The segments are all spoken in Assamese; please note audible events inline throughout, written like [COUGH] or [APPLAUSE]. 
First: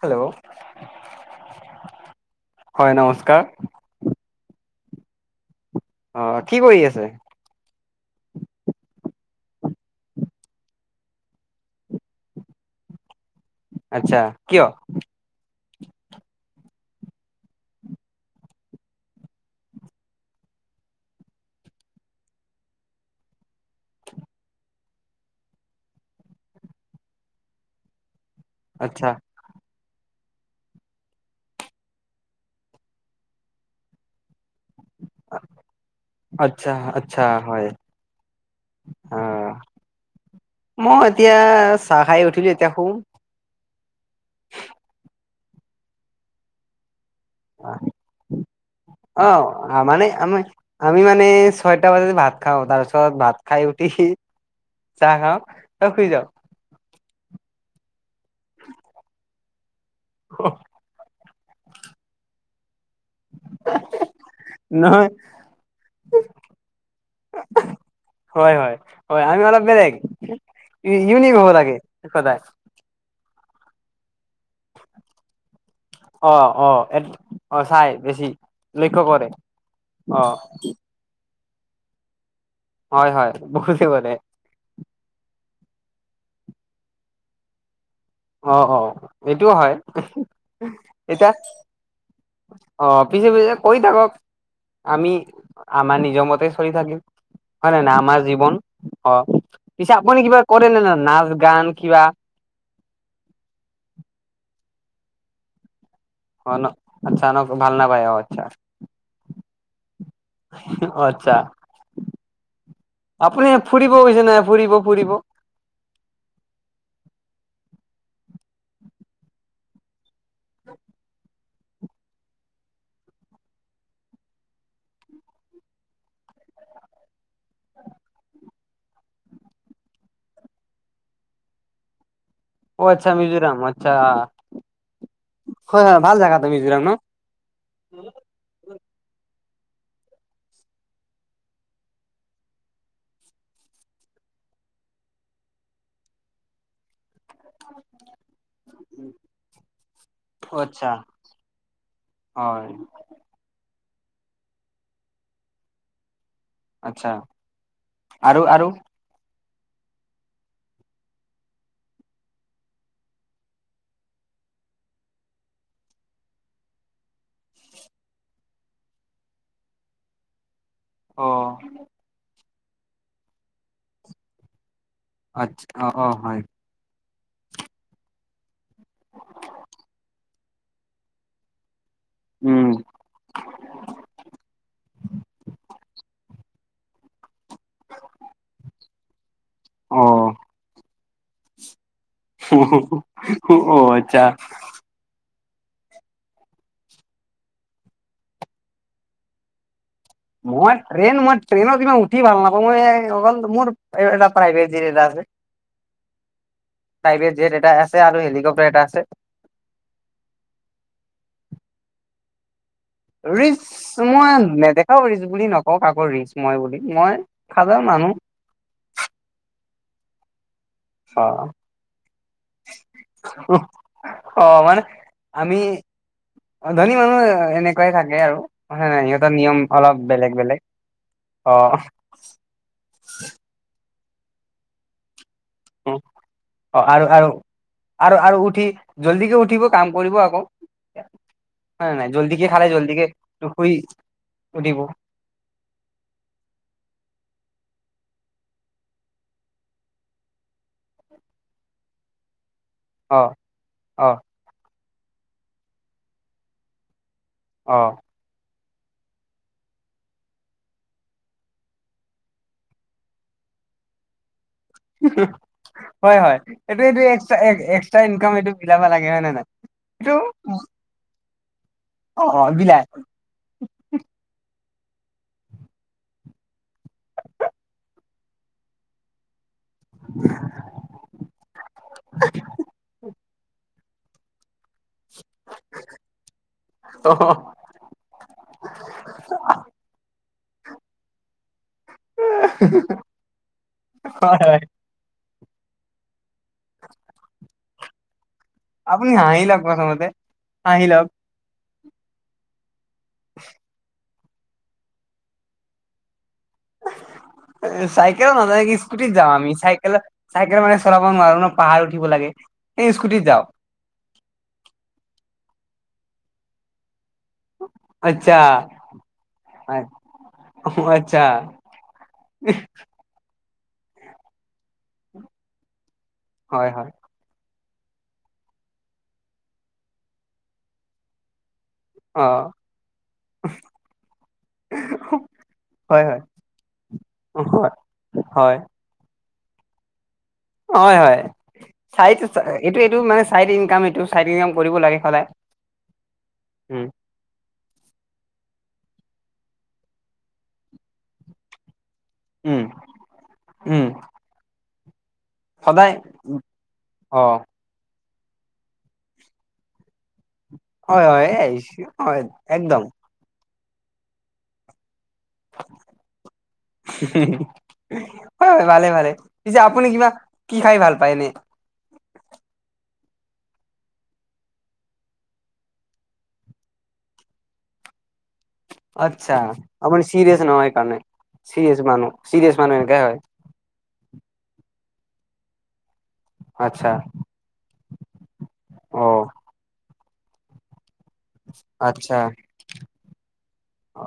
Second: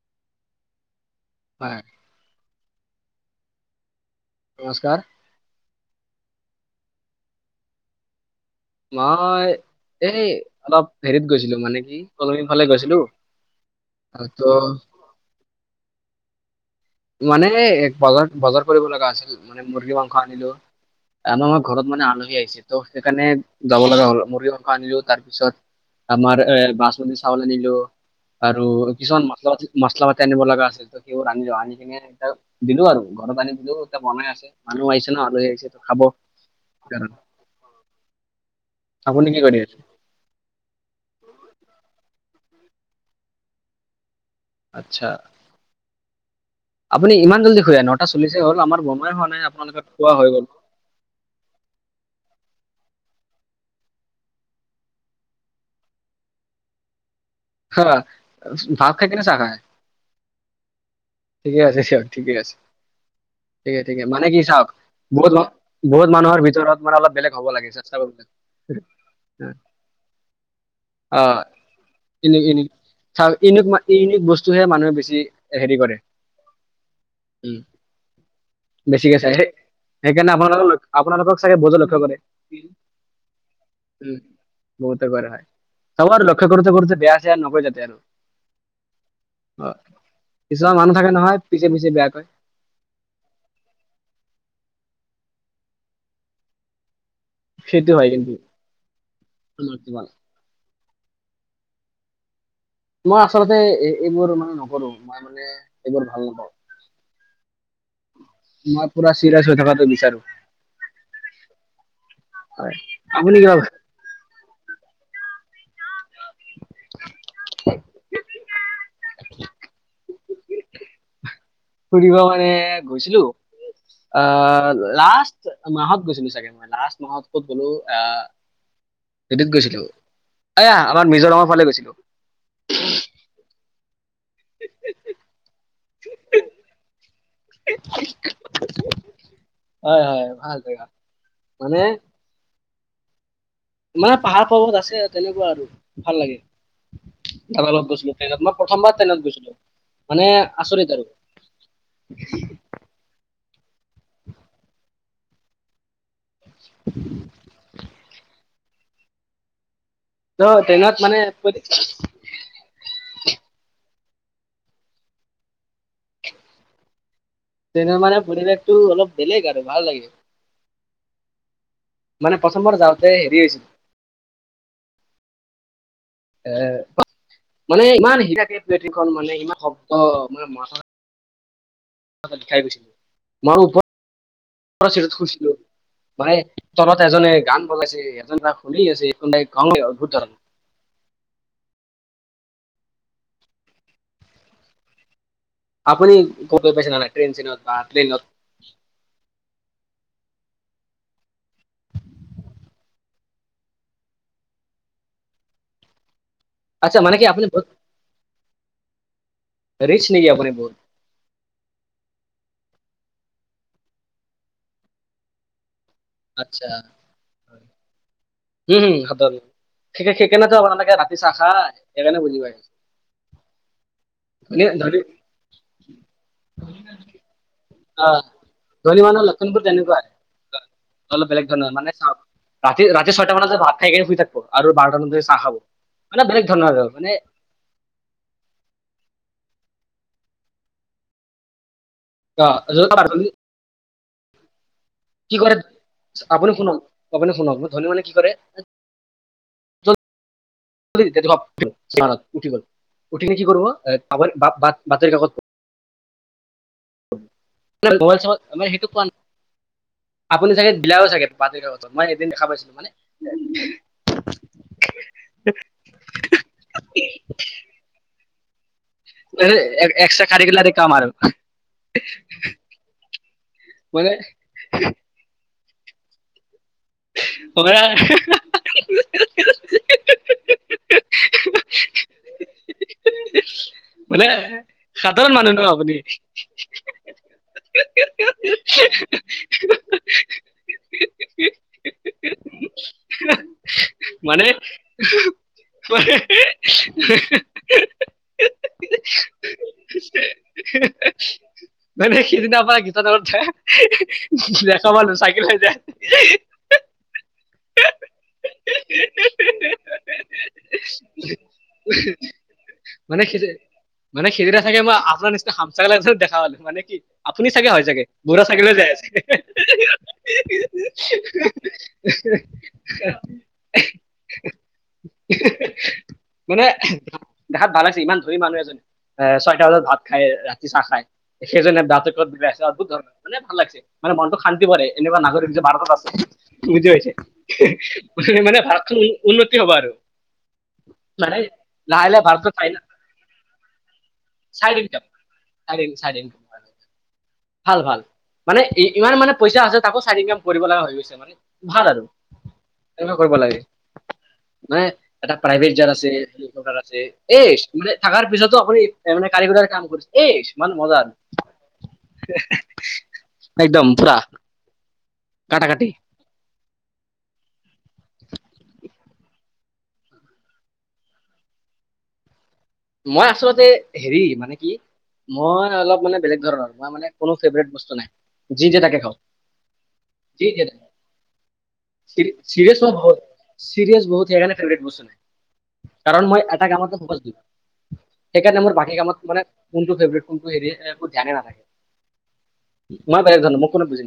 হেল্ল' হয়। হয়, নমস্কাৰ। নমস্কাৰ। অ', কি কৰি আছে? মই, এই অলপ হেৰিত গৈছিলোঁ, মানে কি কলনীৰ ফালে গৈছিলোঁ। আচ্ছা, কিয়? মানে বজাৰ, বজাৰ কৰিব লগা আছিল, মানে মুৰ্গী মাংস আনিলো। আমাৰ ঘৰত মানে আলহী আহিছে, ত' সেইকাৰণে, যাব লগা হ'ল মূৰ্গী মাংস আনিলো তাৰপিছত আমাৰ বাচমতী চাউল নিলো। আৰু আচ্ছা কিছুমান মছলা, মছলা পাতি আনিব লগা আছিল, ত' সেইবোৰ আনিলো। এয়া দিলো আৰু, ঘৰত আনি দিলো, এতিয়া বনাই আছে মানুহ আহিছে ন', আলহী আহিছে ত' খাব। আচ্ছা, সেইকাৰণে। আচ্ছা হয়। অ আপুনি কি কৰি আছে? মই এতিয়া চাহ খাই উঠিলোঁ এতিয়া শুম। আচ্ছা, আপুনি ইমান জল্দি, [UNINTELLIGIBLE] নটা চল্লিশে হ'ল, আমাৰ বনাই অ হোৱা নাই, আপোনালোকৰ মানে খোৱা হৈ আমি গ'ল। আমি মানে ছয়টা বজাত ভাত খাওঁ, তাৰপিছত ভাত খাই উঠি চাহ খাওঁ, শুই যাওঁ। হ [UNINTELLIGIBLE] ভাত খাই কিনে চাহ খায়। অ'। ঠিকে আছে দিয়ক, ঠিকে আছে। উ [UNINTELLIGIBLE] ঠিকে ঠিকে, মানে কি চাওঁক, বহুত মান, বহুত মানুহৰ ভিতৰত মানে অলপ বেলেগ হ'ব লাগে, কৰিব লাগে [UNINTELLIGIBLE] হয় হয়, হয়, আমি অলপ বেলেগ, অ ইউনিক হ'ব লাগে। [UNINTELLIGIBLE] সদায় ইউনিক বস্তুহে মানুহে বেছি হেৰি কৰে। অ, অ, অ', চাই বেছি, লক্ষ্য বেছিকে কৰে। চাই অ সেইকাৰণে আপোনালোকক, আপোনালোকক চাগে বজে [UNINTELLIGIBLE] লক্ষ্য কৰে। হয়, হয়, বহুত কৰে। উম বহুতে কৰে হয়, চাবা আৰু লক্ষ্য কৰোঁতে বেয়া-চেয়া আৰু নকৈ যাতে আৰু। অ, অ', এইটোও অ হয়, কিছুমান মানুহ থাকে এতিয়া নহয় পিছে পিছে বেয়া কয় অ', পিছে পিছে কৈ থাকক, আমি আমাৰ নিজৰ মতে চলি থাকিম। হয় নে নাই, আমাৰ জীৱন, অ', পিছে কিন্তু আপুনি কিবা কৰে নে নই, নাচ, গান কিবা। মই আচলতে এইবোৰ মানে নকৰোঁ, মই মানে এইবোৰ ভাল নাপ অ', ন' আচ্ছা ন', ভাল নপাই আহ আচ্ছা। মই পুৰা চিৰিয়াছ হৈ থকাটো বিচাৰোঁ। আত্ছা, হয় কিবা আপুনি ফুৰিব গৈছে না, ফুৰিব ফুৰিব। [UNINTELLIGIBLE] [UNINTELLIGIBLE] ফুৰিব মানে গৈছিলোঁ, অ', লাষ্ট মাহত গৈছিলোঁ, চাগে। লাষ্ট মাহত ক'ত গলো, আহ। গৈছিলোঁ, এয়া আমাৰ মিজোৰামৰ ফালে গৈছিলোঁ। অ', আচ্ছা, মিজোৰাম, আচ্ছা, হয় হয়, ভাল জাগা টো মিজোৰাম ন'। হয়, হয়, ভাল জেগা, মানে মানে পাহাৰ-পৰ্বত আছে, তেনেকুৱা আৰু ভাল লাগে। লগত গৈছিলোঁ ট্ৰেইনত, মই প্ৰথমবাৰ ট্ৰেইনত গৈছিলোঁ, মানে অ আচ্ছা আচৰিত আৰু। উ হয় [UNINTELLIGIBLE] আচ্ছা, আৰু, আৰু। ত' ট্ৰেনত মানে, কৈ দি [UNINTELLIGIBLE] ট্ৰেনত মানে পৰিৱেশটো, অলপ বেলেগ আৰু, ভাল লাগে। অ'। মানে প্ৰথমবাৰ যাওঁতে হেৰি হৈছিল। আচ্ছা অ', অ' হয়। এ, মানে ইমান হেৰি থাকে, পথিখন [UNINTELLIGIBLE] মানে ইমান শব্দ, মানে খাই উম গৈছিলোঁ। [UNINTELLIGIBLE] ময়ো ওপৰত শুইছিলোঁ, মানে তলত এজনে এক [UNINTELLIGIBLE] গান বজাইছে, এজন শুুনি আছে, অ অদ্ভুত [UNINTELLIGIBLE] অ', আচ্ছা। আপুনি ক পচ নাৰাই [UNINTELLIGIBLE] ট্ৰেইন-চেনত বা প্লেনত? মই ট্ৰেইন, মই ট্ৰেইনত ইমান উঠি ভাল নাপাওঁ, মই অকল [UNINTELLIGIBLE] মোৰ প্ৰাইভেট [UNINTELLIGIBLE] এটা আছে। আচ্ছা মানে কি প্ৰাইভেট আপুনি জেট বহুত এটা আছে, আৰু হেলিকপটাৰ এটা আছে। ৰিচ নেকি, আপুনি বহুত? ৰিচ, মই নেদেখাওঁ ৰিচ বুলি নকওঁ, কাকো ৰিচ মই আচ্ছা বুলি, মই খাজা মানুহ। উম, হম হাতত, সেইকাৰণেটো আপোনালে এ, ৰাতি অ চাহ খাই, সেইকাৰণে বুজি পাইছোঁ অ মানে ধন আমি, ধনী মানুহ তেনেকুৱাই অ থাকে আৰু, হয় নে, ধনী মানুহৰ সিহঁতৰ লক্ষণবোৰ নিয়ম অলপ বেলেগ তেনেকুৱাই। বেলেগ অলপ বেলেগ ধৰণৰ মানে অ' চাওক ৰাতি, ৰাতি ছয়টা মান ভাত খাই শুই থাকিব, আৰু বাৰটা মানত চাহ খাব, অ মানে বেলেগ ধৰণৰ আৰু, মানে আৰু, আৰু উঠি জল্দিকে উঠিব, কাম কৰিব আকৌ, হয়নে নাই। জল্দিকে খালে, জল্দিকে অ শুই উঠি দিব। কি কৰে, আপুনি শুনক, আপুনি শুনক ধনী মানুহে কি কৰে, চাৰ উঠি গ'ল। [UNINTELLIGIBLE] অ উঠি কিনে অ কৰিব, বাতৰ কাকত চ আম অ [UNINTELLIGIBLE] সেইটো কোৱা ন আপুনি চাগে ডিলাও চাগে পাতি কাগজত, মই এদিন দেখা পাইছিলো, মানে হয় হয়, এইটো এইটো এক-এক্সট্ৰা ইনকাম এইটো মিলাব নালাগে হয়নে নাই, এইটো কা মাৰো। অ', অ' বিলাই মানে হমেৰাৰ [INAUDIBLE] মানে সাধাৰণ মানুহ ন' আপুনি। অ [INAUDIBLE] হয় মানে হয় [UNINTELLIGIBLE] আপুনি হাঁহি লওক প্ৰথমতে, হাঁহি লওক। মানে সিদিনাৰপৰা গিটা দত যায় দেখ পালোঁ চাইকেল লৈ যায়। চাইকেলত নাযাওঁ স্কুটিত যামওঁ আমি, চাইকেলত চাইকেল মানে চলাব নোৱাৰো ন'। পাহাৰ উঠিব লাগে। এই স্কুটিত মানে সি যাওঁ মানে সিদিনা চাগে মই আপোনাৰ নিচিনা হামচকল দেখা পালোঁ, মানে কি আপুনি চাগে হয় চাগে, আচ্ছা বুঢ়া চাইকেল লৈ যাই আছে। আচ্ছা [UNINTELLIGIBLE] মানে হয় হয় দেখাত ভাল লাগিছে, ইমান ধনী মানুহ এজন এ, ছয়টা বজাত ভাত খায়, ৰাতি চাহ খায়। সেইজনে অ ডাকেটত বিলাই আছে অদ্ভূত ধৰণ, মানে ভাল লাগিছে। মানে মনটো শান্তি পৰে, এনেকুৱা নাগৰিক যে ভাৰতত হয় হয় আছে। বুজি হয় পাইছে, হয় মানে ভাৰতখন উন্নতি হ'ব আৰু। হয় হয় মানে লাহে চাই লাহে ভাৰতত এইটো চাইনা এইটো মানে চাইড ইনকাম, এইটো চাইড ইনকাম কৰিব লাগে সদায় চাইড ইনকাম উ। ভাল ভাল, মানে ই-ইমান মানে পইচা আছে তাকো চাইড ইনকাম কৰিব লগা হৈ গৈছে মানে। ভাল আৰু উম এনেকুৱা কৰিব লাগে। উম এটা প্ৰাইভেট যাৰ সদায় আছে, পাৰ আছে অ এ, মানে ষ্টুডে থাকাৰ পিছতো আপুনি মানে কাৰীগৰৰ কাম কৰিছে। এই ইমান মজা। হয় হয় এই আহিছো হয় একদম একদম পুৰা, কটাকাটি। হয় হয়, ভালে ভালে। পিছে আপুনি কিবা কি খাই ভাল পায় এনে? মই আচলতে হেৰি মানে কি মই অলপ মানে বেলেগ ধৰণৰ, তাৰমানে কোনো ফেভৰেট বস্তু নাই। যি দিয়ে তাকে খাওঁ আচ্ছা, আপুনি চিৰিয়েছ যি ন' দিয়ে হেই তাকে কাৰণে, চিৰিয়েছ মানুহ, চিৰিয়েছ মানুহ এনেকাই হয়। চিৰীয়েছ বহুত সেইকাৰণে বস্তু নাই কাৰণ মই এটা আচ্ছা কামতে সেইকাৰণে মোৰ বাকী অ কামত মানে কোনটো ফেভ্ৰেট কোনটো হেৰি মোক জাগে আচ্ছা নাথাকে। মই বেলেগ ধৰণৰ, মোক কোনো বুজি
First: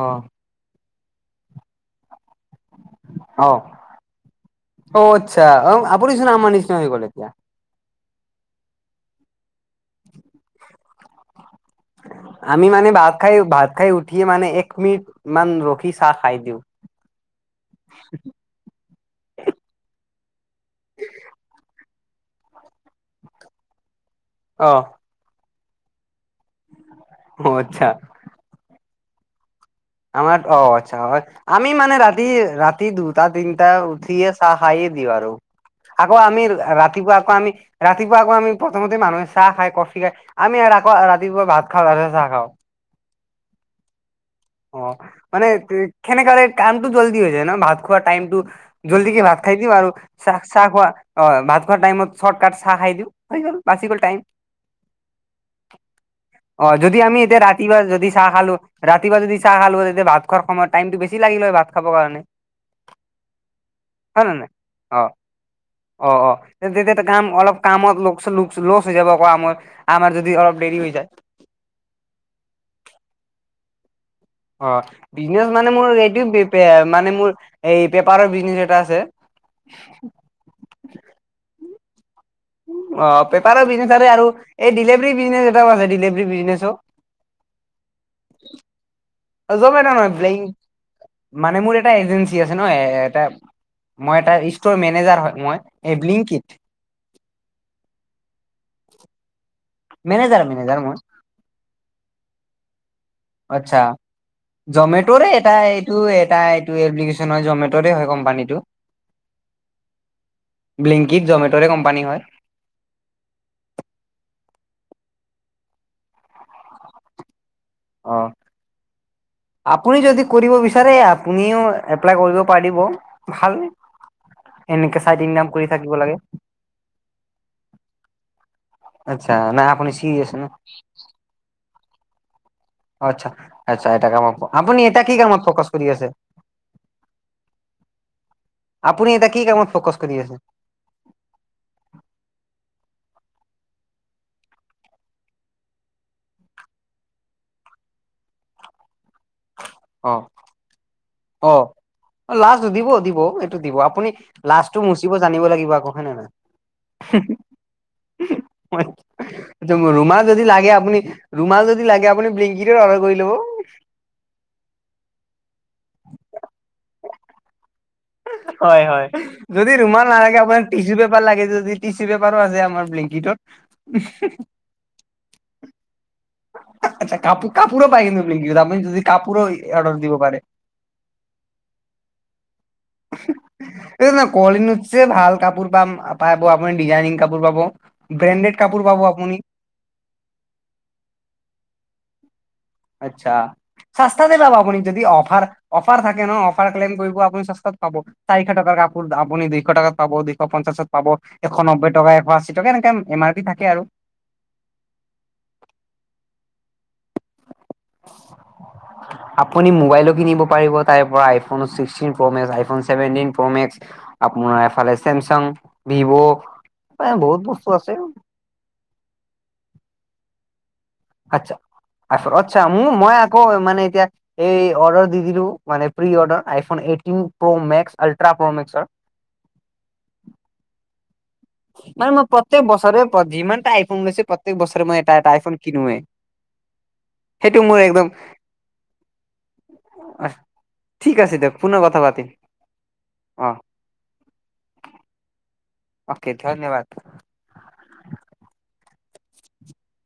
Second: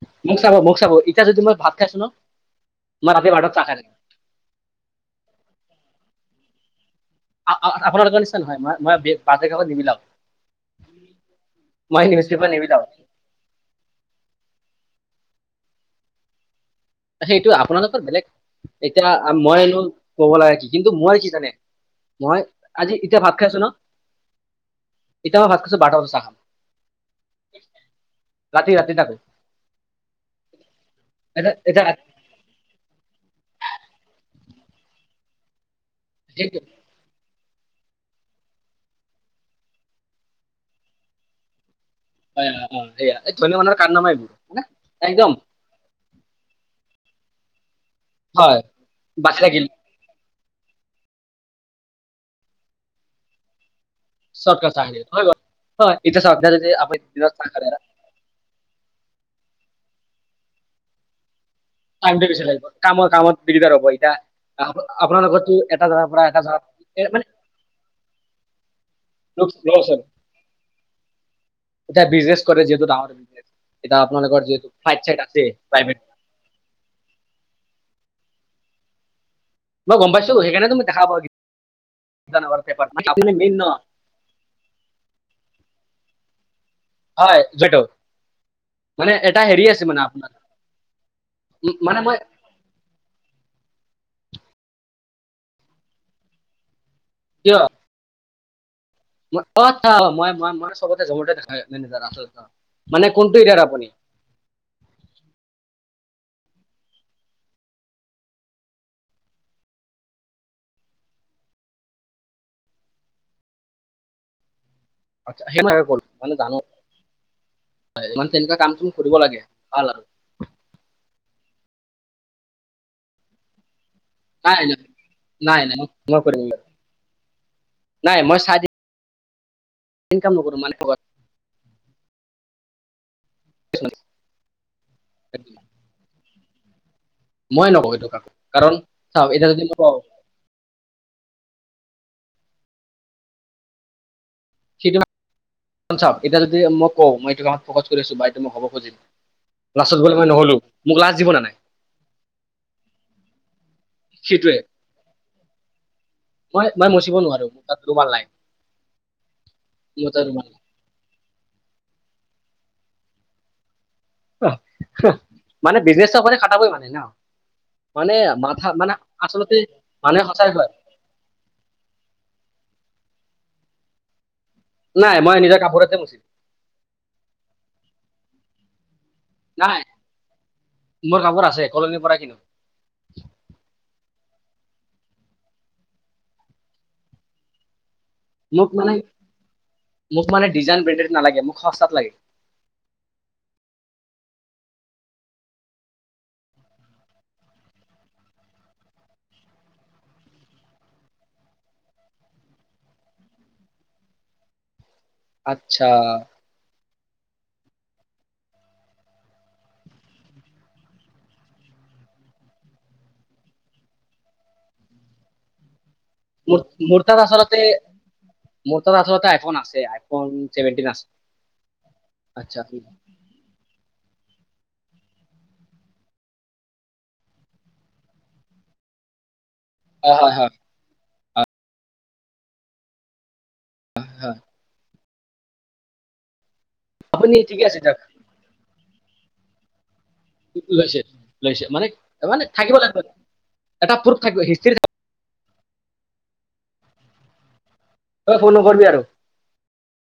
অ চাব মোক চাব এতিয়া যদি মই ভাত খাইছোঁ ন' মই ৰাতি অ বাৰটাত চাহ খাই আছোঁ। অ, আচ্ছা, আপুনিচোন আমাৰ নিচিনা হৈ গ'ল এতিয়া। আ -আ-আপোনালোকৰ নিচিনা নহয়, মই-মই বাজে কামত নিমিলাও। নিউজ পেপাৰ আমি নিবিলাও মানে ভাত খাই ভাত খাই উঠিয়ে মানে এক মিনিট মান ৰখি চাহ খাই দিওঁ। সেইটো আপোনালকৰ বেলেগ, এতিয়া মইনো ক'ব লাগা কি কিন্তু মই কি জানে। মই আজি এতিয়া ভাত খাই আছোঁ ন' অ'। এতিয়া মই ভাত খাইছোঁ, বাৰটা বজাত চাহ খাম। অ' আচ্ছা। ৰাতি, ৰাতি তাকো। আমাৰ অ' আচ্ছা, মানে ৰা ৰাতি ৰাতি দুটা তিনিটা উঠিয়ে চাহ খাইে দিওঁ আৰু আকৌ আমি এতিয়া ৰাতি ৰাতিপুৱা আকৌ আমি ৰাতিপুৱা আকৌ আমি প্ৰথমতে মানুহে চাহ খাই, কফি খাই, আমি আকৌ ৰাতিপুৱা ভাত খাওঁ। খাওঁ অ' অয়া এয়া ধনৈ মানৰ কাণ নামাই অ' মানে খেনে কালে কামটো জল্দি হৈ যায় ন ভাত। খোৱা টাইমটো হয় জল্দি কি ভাত বাচি খাই থাকিল দিম আৰু চাহ চাহ খোৱা অ' ভাত খোৱাৰ টাইমত চৰ্টকাট চাহ খাই দিওঁ, বাচি গ'ল টাইম। চৰ্টকাট চাহ খাই হয় হয় এতিয়া চাওক এতিয়া অ' যদি আপুনি আমি দিনত এতিয়া চাহ খালে ৰাতিপুৱা যদি চাহ খালোঁ। ৰাতিপুৱা যদি চাহ খালোঁ হয়, তেতিয়া ভাত খোৱাৰ সময়ত টাইমটো বেছি লাগিল হয় ভাত খাবৰ কাৰণে টাইমটো বেছি লাগিব কামৰ কামত দিগদাৰ হ'ব এতিয়া। হয় নে নাই অ' আপোনালোকৰতো এটা জেগাৰ অ' পৰা অ' এটা জেগাত তেতিয়া কাম মানে অলপ কামত লোকচান লচ হৈ যাব। লছ হ'ল। আমাৰ যদি অলপ দেৰি হৈ যায়। এতিয়া ব্ৰিজনেছ কৰে যিহেতু ডাঙৰ, এতিয়া আপোনালোকৰ অ যিহেতু ফিলাইট চিলাইট বিজনেচ আছে মানে মোৰ প্ৰাইভেট। এইটো মানে মোৰ এই পেপাৰৰ ব্ৰিজনেচ এটা আছে। মই গ'ম পাইছোঁ। সেইকাৰণে টো মই দেখা পাওঁ। পেপাৰ মানে অ' আপুনি মেইন ন পেপাৰৰ ব্ৰিজনেছ আৰু এই ডিলেভৰী ব্ৰিজনেছ এটাও আছে, ডেলেভেৰী ব্ৰিজনেছো হয়, [UNINTELLIGIBLE] মানে এটা হেৰি আছে মানে আপোনাৰ [UNINTELLIGIBLE] মানে মোৰ এটা এজেঞ্চি আছে ন এ এটা মই এটা ষ্টৰ মেনেজাৰ হয় মই, এই বিলিংকিট কিয়? অচ্ছা মেনেজাৰ মেনেজাৰ মই [UNINTELLIGIBLE] মানে কোনটো এৰিয়া আচ্ছা আপুনি। জমেটৰে এটা এইটো এটা এইটো এপ্লিকেশন হয় জমেটৰে হয় কোম্পানীটো। ব্লিংকিত জমেটৰে কোম্পানী হয়। মানে জানো। মানে তেনেকুৱা কাম তুমি কৰিব লাগে অ' ভাল আপুনি আৰু যদি। কৰিব বিচাৰে আপুনিও এপ্লাই কৰিব পাৰিব ভালে। নাই নাই এনেকে চাইটিন নাম নাই কৰি নাই থাকিব লাগে। মই কৰিম নাই মই চাই আচ্ছা নাই আপুনি চিৰিয়াছ ইনকাম ন নকোৰোঁ মানুহে কয়। অহ' আচ্ছা, আচ্ছা এটা কামত আপুনি এটা কি কামত ফকাচ কৰি আছে। মই নকওঁ এইটো কাম, কাৰণ আপুনি চাওঁক কি এতিয়া যদি কামত কওঁ। ফকাচ কৰি আছে [UNINTELLIGIBLE] চা এতিয়া যদি মই কওঁ মই এইটো কামত ফকাচ কৰি আছোঁ বা মোক হ'ব খুজিল লাষ্টত বোলে মই নহ'লো। মোৰ লাজ দিব না নাই অহ' অ' লাজ দিব দিব এইটো দিব আপুনি সেইটোৱে লাজটো মুচিব জানিব লাগিব আকৌ হয় নে নহয়। মই মই মচিব নোৱাৰো [UNINTELLIGIBLE] মোৰ তাত ৰুমাল নাই মোৰ তাত ৰুমাল যদি নাই লাগে আপুনি ৰুমাল যদি লাগে আপুনি ব্লিংকেটত অৰ্ডাৰ কৰি ল'ব। [UNINTELLIGIBLE] মানে ব্ৰিজনেচপতে খটাবই মানে ন মানে মাথা হয়, মানে হয়, আচলতে যদি ৰুমাল মানুহে নালাগে সঁচাই আপোনাৰ কয় টিচু পেপাৰ লাগে যদি টিচি পেপাৰো আছে আমাৰ ব্লেংকটত। নাই মই নিজৰ কাপোৰতে মুচিম। আচ্ছা কাপোৰ কাপোৰো পায় কিন্তু ব্লিংকেটত কি আপুনি যদি কাপোৰো নাই অৰ্ডাৰ দিব পাৰে। মোৰ কাপোৰ আছে কলনীৰ পৰা কিনো। [UNINTELLIGIBLE] এই কলনীত যে ভাল কাপোৰ পাম পাব আপুনি ডিজাইনিং কাপোৰ পাব। ব্ৰেণ্ডেড মোক কাপোৰ মানে পাব আপুনি। মোক মানে ডিজাইন ব্ৰেণ্ডেড নালাগে মোক সস্তাত লাগে। আচ্ছা। চাস্তাতে পাব, আপুনি যদি অফাৰ অফাৰ থাকে ন অফাৰ ক্লেইম কৰিব আপুনি চস্তাতে পাব। চাৰিশ টকাৰ কাপোৰ আপুনি দুইশ টকাত পাব দুইশ পঞ্চাশত পাব এশ নব্বৈ টকা এশ আশী টকা এনেকা এম আৰ পি থাকে আৰু। আচ্ছা। [UNINTELLIGIBLE] আপুনি মোবাইলো কিনিব পাৰিব তাইৰ পৰা iPhone sixteen pro max seventeen pro max আপোনাৰ এফালে চেমচাং ভিভো মোৰ তাত আচলতে মোৰ তাত আচলতে আইফোন আছে আইফোন চভেনটিন আছে। আচ্ছা আছ আচ্ছা মোৰ মই আকৌ মানে এতিয়া এই অৰ্ডাৰ দি দিলো মানে pre order iPhone eighteen pro max ultra pro মেক্সৰ। হয়, হয়, হয়। মানে মই প্ৰত্যেক বছৰৰে প মানে যিমানটা আই ফোনলৈছো প্ৰত্যেক বছৰে মই টা এটা আইফোন কিনোৱে, আপুনি ঠিকে সেইটো আছে মোৰ দিয়ক একদম আহ [UNINTELLIGIBLE] লৈছে লৈছে মানে মানে থাকিব লাগিব অ এটা প্ৰুভ থাকিব হিষ্ট্ৰি থাকিব অ'কে ধন্যবাদ। তই ফোন নকৰিবি আৰু।